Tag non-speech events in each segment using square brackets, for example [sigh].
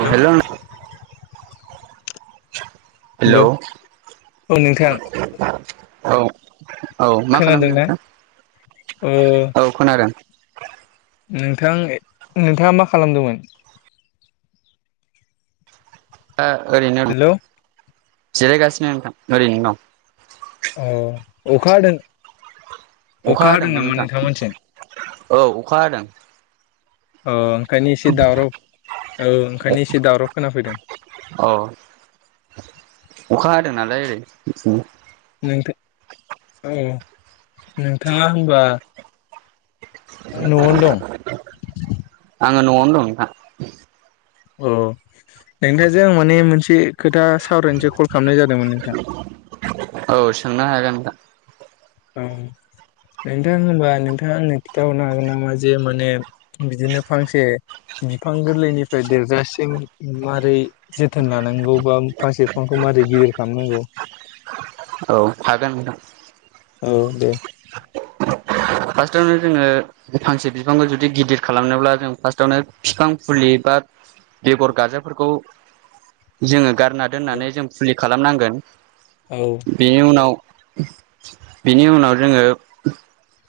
औ हेल' नों hello hello औ नोंथां औ औ मा खालामदों खोनादोंना अ नोंथां औ खोनादों नोंथां नोंथाङा मा खालामदोंमोन दा ओरैनो हेल' अ जिरायगासिनो नोंथां ओरैनो दं अ अखा हादों अखा हादों हादोंमोन नामा नोंथां नोंथांमोनथिं औ अखा हादों औ ओंखायनो एसे दावराव औ ओंखायनो एसे दावराव खोनाफैदों औ अखा हादों नालाय ओरै [unintelligible] नोंथां औ नोंथाङा होनबा न'आवनो दं आङो न'आवनो दं नोंथां अ नोंथांजों आं माने मोनसे खोथा सावरायनोसो कल खालामनाय जादोंमोन नोंथां औ सोंनो हागोन नोंथां औ नोंथां होनबा नोंथाङा आंनो खिन्थाहरनो हागोन नामा जे माने बिदिनो फांसे बिफां गोरलैनिफ्राय देरजासिम मारै जोथोन लानांगौ बा फांसेे फिफांखौ मारै गिदिर खालामनांगौ औ हागोन नोंथां औ दे फार्स्टावनो जोङो फांसे बिफांखौ जुदि गिदिर खालामनोब्ला जों फार्स्टावनो बिफां फुलि बा बेगर गाजाफोरखौ जोङो गारना दोननानै जों फुलि खालामनांगोन औ बेनि उनाव बिनि उनाव जोङो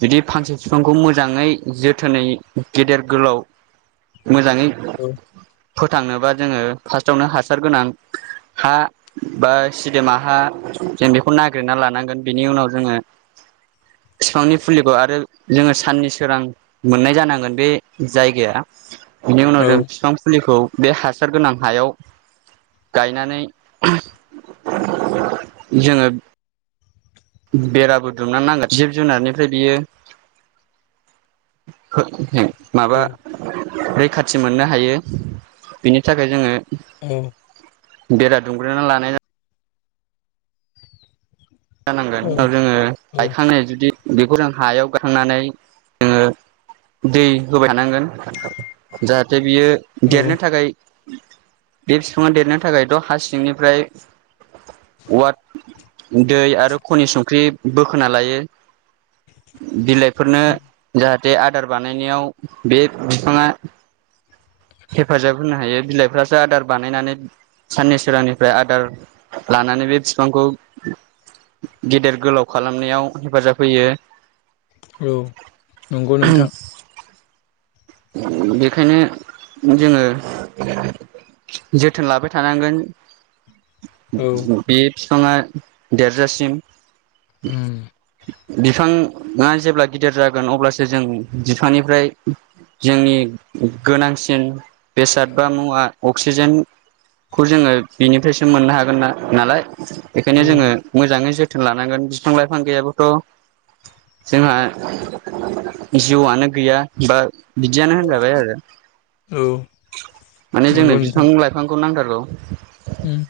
बिदि फांसे बिफांखौ मोजाङै जोथोनै गेदेर गोलाव मोजाङै औ फोथांनोबा जोङो फार्स्टावनो हासार गोनां हा बा सिदोमाहा जों बेखौ नागिरना लानांगोन बेनि उनाव जोङो फिफांनि फुलिखौ आरो जोङो साननि सोरां मोननाय जानांगोन बे जायगाया बेनि औ उनाव जों बिफां फुलिखौ बे हासार गोनां हायाव गायनानै जोङो बेराबो दुमनो नांगोन जिब जुनारनिफ्राय बियो [unintelligible] माबा रैखाथि मोननो हायो बेनि थाखाय जोङो औ बेरा दुंमग्रोना लानाय जानांगोन उनाव जोङो औ गायखांनाय जुदि बेखौ जों हायाव गायखांनानै जोङो दै होबाय थानांगोन जाहाथे बियो औ देरनो थाखाय बे बिफाङा देरनो थाखायथ' हा सिंनिफ्राय वा दै आरो खनि संख्रि बोखोना लायो बिलाइफोरनो जाहाथे बे आदार बानायनायाव बे बिफाङा हेफाजाब होनो हायो बिलाइफ्रा आदार बानायनानै साननि सोरांनिफ्राय आदार लानानै बे बिफांखौ गेदेर गोलाव खालामनायाव हेफाजाब होयो औ नंगौ नोंथां बेखायनो जोङो जोथोन लाबाय थानांगोन औ बे बिफाङा देरजासिम उम बिफाङा जेब्ला गिदिर जागोन अब्लासो जों बिफांनिफ्राय जोंनि गोनांसिन बेसाद बा मुवा अक्सिजेन खौ जोङो बिनिफ्रायसो मोननो हागोना नालाय औ बेखायनो जोङो मोजाङै जोथोन लानांगोन बिफां लाइफां गैयाबोथ जोंहा जिउआनो गैया बा बिदियानो होनजाबाय आरो औ माने नंगौ जोंनो बिफां नोंथां लाइ फांखौ नांथारगौ उम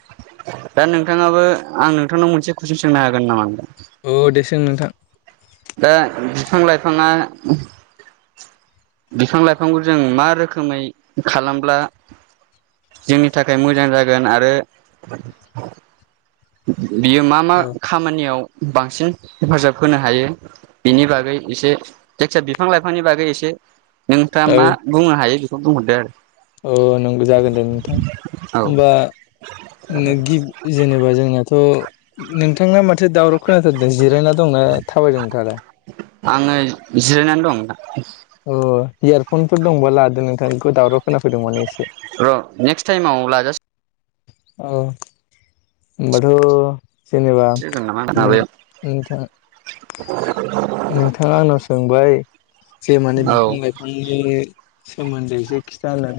दा नोंथाङाबो आं नोंथांनाव मोनसे कुइसन सोंनो हागोन नामा अ दे सों नोंथां दा बिफां लाइफाङा बिफां लाइफांखौ जों मा रोखोमै खालामब्ला जोंनि थाखाय मोजां जागोन आरो बियो मा मा औ खामानियाव बांसिन हेफाजाब होनो हायो बिनि बागै एसे जायखिजाया बिफां लाइफांनि बागै एसे नोंथाङा मा बुंनो हायो बेखौ बुंहरदो आरो अ जागोन दे नोंथां आरो होमबा गि जेनेबा जों आंनाथ नोंथांनामाथो दावराव खोनाथारदों जिरायना दंना थाबायदों नोंथाङालाय आङो जिरायनानै दं नोंथां अ इयारफनफोर दंबा लादो नोंथांखौ दावराव खोनाफैदों माने एसे र नेक्स्ट टाइम लाजासि औ होनबाथ जेनेबा लाजासिगोन नामा नों माबायाव नोंथां [inaudible] नोंथाङा आंनाव सोंबाय जे माने औ बिफां लाइफां बिफांनि सोमोनदै जे खिथानो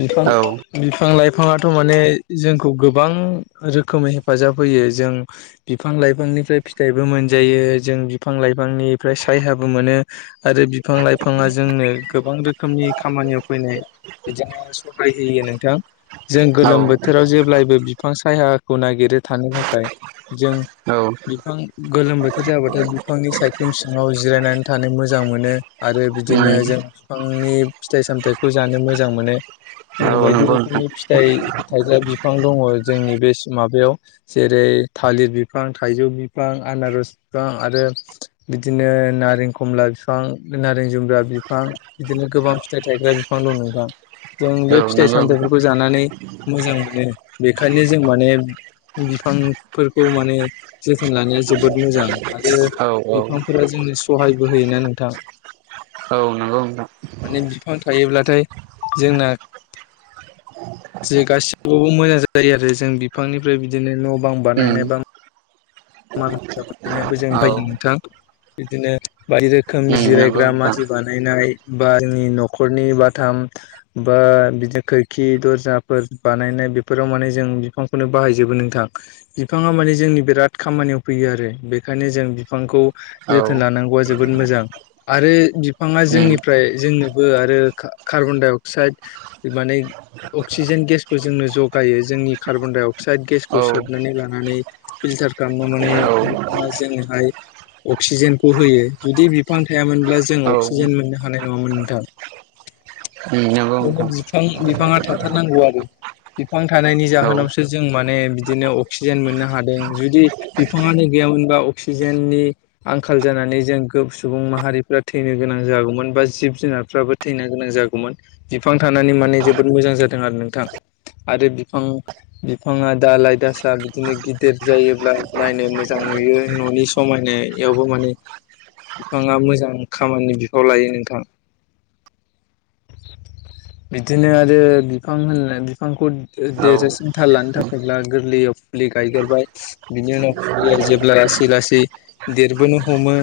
बिफां औ बिफां लाइफाङाथ माने जोंखौ गोबां रोखोमै हेफाजाब होयो जों बिफां लाइफांनिफ्राय फिथाइबो मोनजायो जों बिफां लाइफांनिफ्राय सायहाबो मोनो आरो बिफां लाइ फाङा जोंनो गोबां रोखोमनि खामानियाव फैनाय बिदिनो सहाय होयो नोंथां जों औ गोलोम बोथोराव जेब्लायबो बिफां सायहा खौ नागिरै थानो थाखाय जों औ बिफां गोलोम बोथोर जाबाथाय नि सायख्लुम सिङाव जिरायनानै थानो मोजां मोनो आरो उम बिदिनो जों बिफांनि फिथाइ सामथायाइखौ जानो मोजां मोनो औ बायदि नंगौ नोंथां रोखोमनि फिथाइ थाइग्रा बिफां दङ जोंनि बे माबायाव जेरै थालिर बिफां थाइजौ बिफां आनारस बिफां आरो बिदिनो नारें खमला बिफां नारें जुमब ब्रा बिफां बिदिनो गोबां फिथाइ थायग्रा बिफां दं नोंथां जों औ बे फिथाइ नंगौ नोंथां सामथाइफोरखौ जानानै मोजां मोनो बेखायनो जों माने बिफांफोरखौ माने जोथोन लानाया जोबोद मोजां आरो औ औ बिफांफोरा जोंनो सहायबो होयोना नोंथां औ नंगौ नोंथां माने बिफां थायोब्लाथाय जोंना जे गासिबावबो मोजां जायो आरो जों बिफांनिफ्राय बिदिनो न' बां उम बानायनाय बा माल माथा बानायनायाबो जों औ बाहायो नोंथां बिदिनो बायदि रोखोमनि उम नंगौ जिरायग्रा नोंथां मासि बानायनाय बानायनाय बा जोंनि न'खरनि बाथाम बा बिदिनो खोरखि दर्जाफोर बानायनाय बेफोराव माने जों बिफांखौनो बाहायजोबो नोंथां। बिफाङा माने जोंनि बिराद खामानियाव फैयो आरो बेखायनो जों बिफांखौ औ जोथोन लानांगौआ जोबोद मोजां आरो बिफाङा उम जोंनिफ्राय जोंनो कार्बनडाइअक्स माने अक्सिज गेसबो खौ जोंनो जगायो जोंनि कार्बन डाइ अक्साइद औ गेसखौ सोबनानै लानानै फिल्टार गामियाव माने औ बिफाङा जोंनिहाय अक्सिजेनखौ होयो जुदि बिफां थायामोनब्ला जों औ अक्सिजेन उम मोननो हानाय नङामोन नोंथां। नंगौ माने बिफां बिफाङा थाथारनांगौ आरो। बिफां थानायनि नोंथां जाहोनावसो जों माने बिदिनो अक्सिजेन मोननो हादों जुदि बिफाङानो गैयामोनबा अक्सिजेननि आंखाल जानानै जों गो सुबुं माहारिफोरा थैनो गोनां जागौमोन बा जिब जुनारफ्राबो थैनो गोनां जागौमोन बिफां थानानै माने जोबोद मोजां जादों आरो नोंथां। आरो बिफां बिफाङा दाालइ दासा बिदिनो गिदिर जायोब्ला नायनो मोजां नुयो न'नि समायनायावबो माने बिफाङा मोजां खामानि बिफाव लायो नोंथां। बिदिनो आरो बिफां होनना बिफांखौ औ देर लानो थाखायब्ला गोरलैयाव फुलि गायगेरबाय। बिनि उनाव फुलिया जेब्ला लासै लासै देरबोनो हमो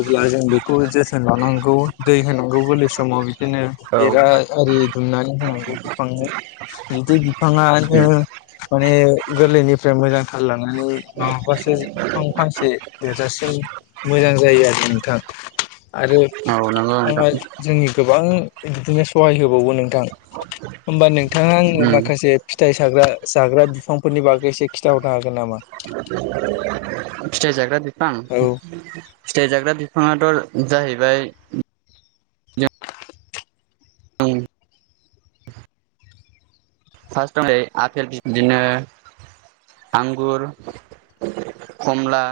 अब्ला जों बेखौ जोथोन लानांगौ दै होनांगौ गोरलै समाव बिदिनो औ बेरा आरि दुमनानै होनांगौ बिफांनो। बिदि बिफाङानो उम माने ओ गोरलैनिफ्राय मोजां थाल लानानै माबाबासो बिफां फांसे देरजासिम मोजां जायो आरो नोंथां आरो औ नंगौ नोंथां जोंनि गोबां बिदिनो सहाय होबावो नोंथां। होमबा नोंथाङा आङो उम माखासे फिथाइ साग्रा जाग्रा बिफांफोरनि बागै एसे खिन्थाहरनो हागोन नामा? [unintelligible] फिथाइ जाग्रा बिफां औ फिथाइ जाग्रा बिफाङाथ' जाहैबाय जों फार्स्टआव आफेल बिदिनो आंगुर खमला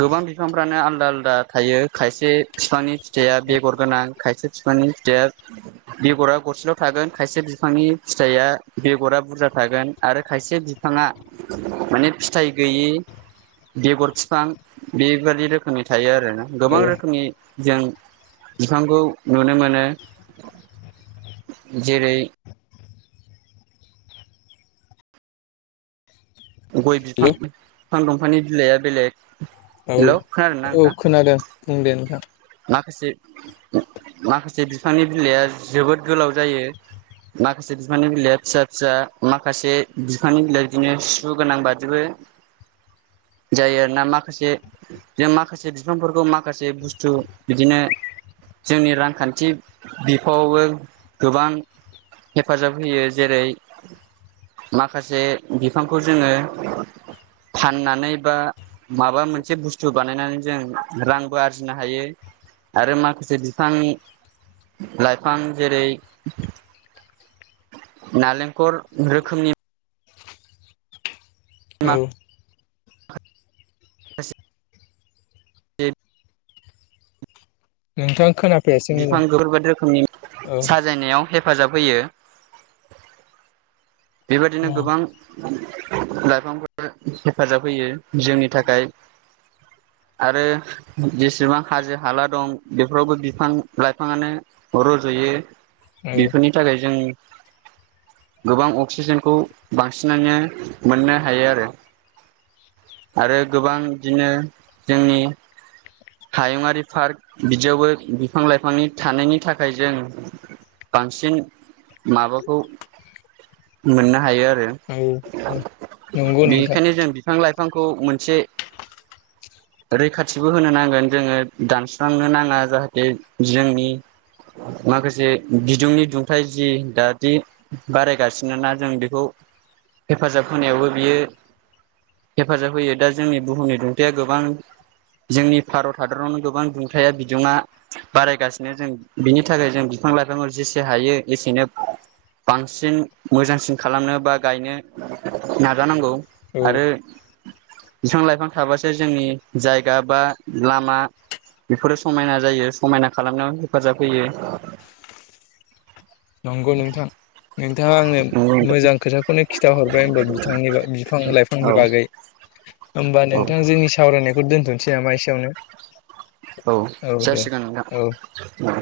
गोबां बिफांफ्रानो आलदा आलदा थायो खायसे बिफांनि फिथाइया बेगर गोनां खायसे फिफांनि फिथाइया बेगरा गरसेल' थागोन खायसे बिफांनि फिथाइआ बेगरा बुरजा थागोन आरो खायसे बिफाङा माने फिथाइ गैयि बेगर बिफां बेबाददि रोखोमनि थायो आरो ना औ गोबां रोखोमनि जों बिफांखौ नुनो मोनो। जेरै गय बिफां हेल' बिफां दंफांनि बिलाइआ बेलेग। औ हेलौ खोनादोंना औ नोंथां खोनादों बुं दे नोंथां। माखासे माखासे बिफांनि बिलाइआ जोबोद गोलाव जायो। माखासे बिफांनि बिलाइ फिसा फिसा माखासे बिफांनि बिलाइ बिदिनो सु गोनां बादिबो। [inaudible] जायो आरो ना माखासे जों माखासे बिफांफोरखौ माखासे थु बिदिनो जोंनि रांखान्थि बिफावआवबो गोबां हेफाजाब होयो जेरै माखासे बिफांखौ जोङो फाननानै बा माबा मोनसे बुस्थु बानायनानै जों रांबो आरजिनो आरजिनो हायो आरो माखासे बिफां लाइफां जेरै नालेंखल रोखोमनि औ ए नोंथां खोनाफैयासै बिफां मोजां गोफोरबायदि रोखोमनि औ साजायनायाव हेफाजाब होयो बेबादिनो औ गोबां लाइफांफोर हेफाजाब होयो जोंनि थाखाय [unintelligible] आरो जेसेबां हाजो हाला दं बेफोरावबो बिफां लाइफाङानो रजयो औ बेफोरनि थाखाय जों गोबां अक्सिजेनखौ बांसिन माने मोननो हायो आरो आरो गोबां बिदिनो जोंनि हायुंङारि पार्क बिदियावबो बिफां लाइफांनि थानायनि थाखाय जों बांसिन माबाखौ मोननो हायो आरो औ औ नंगौ नोंथां बेनिखायनो जों बिफां लाइफांखौ मोनसे [unintelligible] रैखाथिबो होनो नांगोन जोङो दानस्रांनो नाङा जाहाथे जोंनि माखासे बिदुंनि दुंथाय जि दादि बारायगासिनो मानोना जों बेखौ हेफाजाब होनायावबो बियो हेफाजाब होयो दा जोंनि बुहुमनि दुंथाया गोबां जोंनि भारत हादरावनो गोबां दुंथाया बिदुङा बारायगासिनो जों बिनि थाखाय जों बिफां लाइफांफोर जेसे हायो एसेनो बांसिन मोजांसिन खालामनो बा गायनो नाजानांगौ औ आरो बिफां लाइफां थाबासो जोंनि जायगा बा लामा बेफोरो समायना जायो समायना खालामनायाव हेफाजाब होयो नंगौ नोंथां नोंथाङा आंनो नंगौ नोंथां मोजां खोथाखौनो खिन्थााहरबाय होनबा बिथांनि बिफां औ लाइफांनि बागै होमबा औ नोंथां जोंनि सावरायनायखौ दोनथ'नोसै नामा एसेयावनो औ जासिगोन औ नोंथा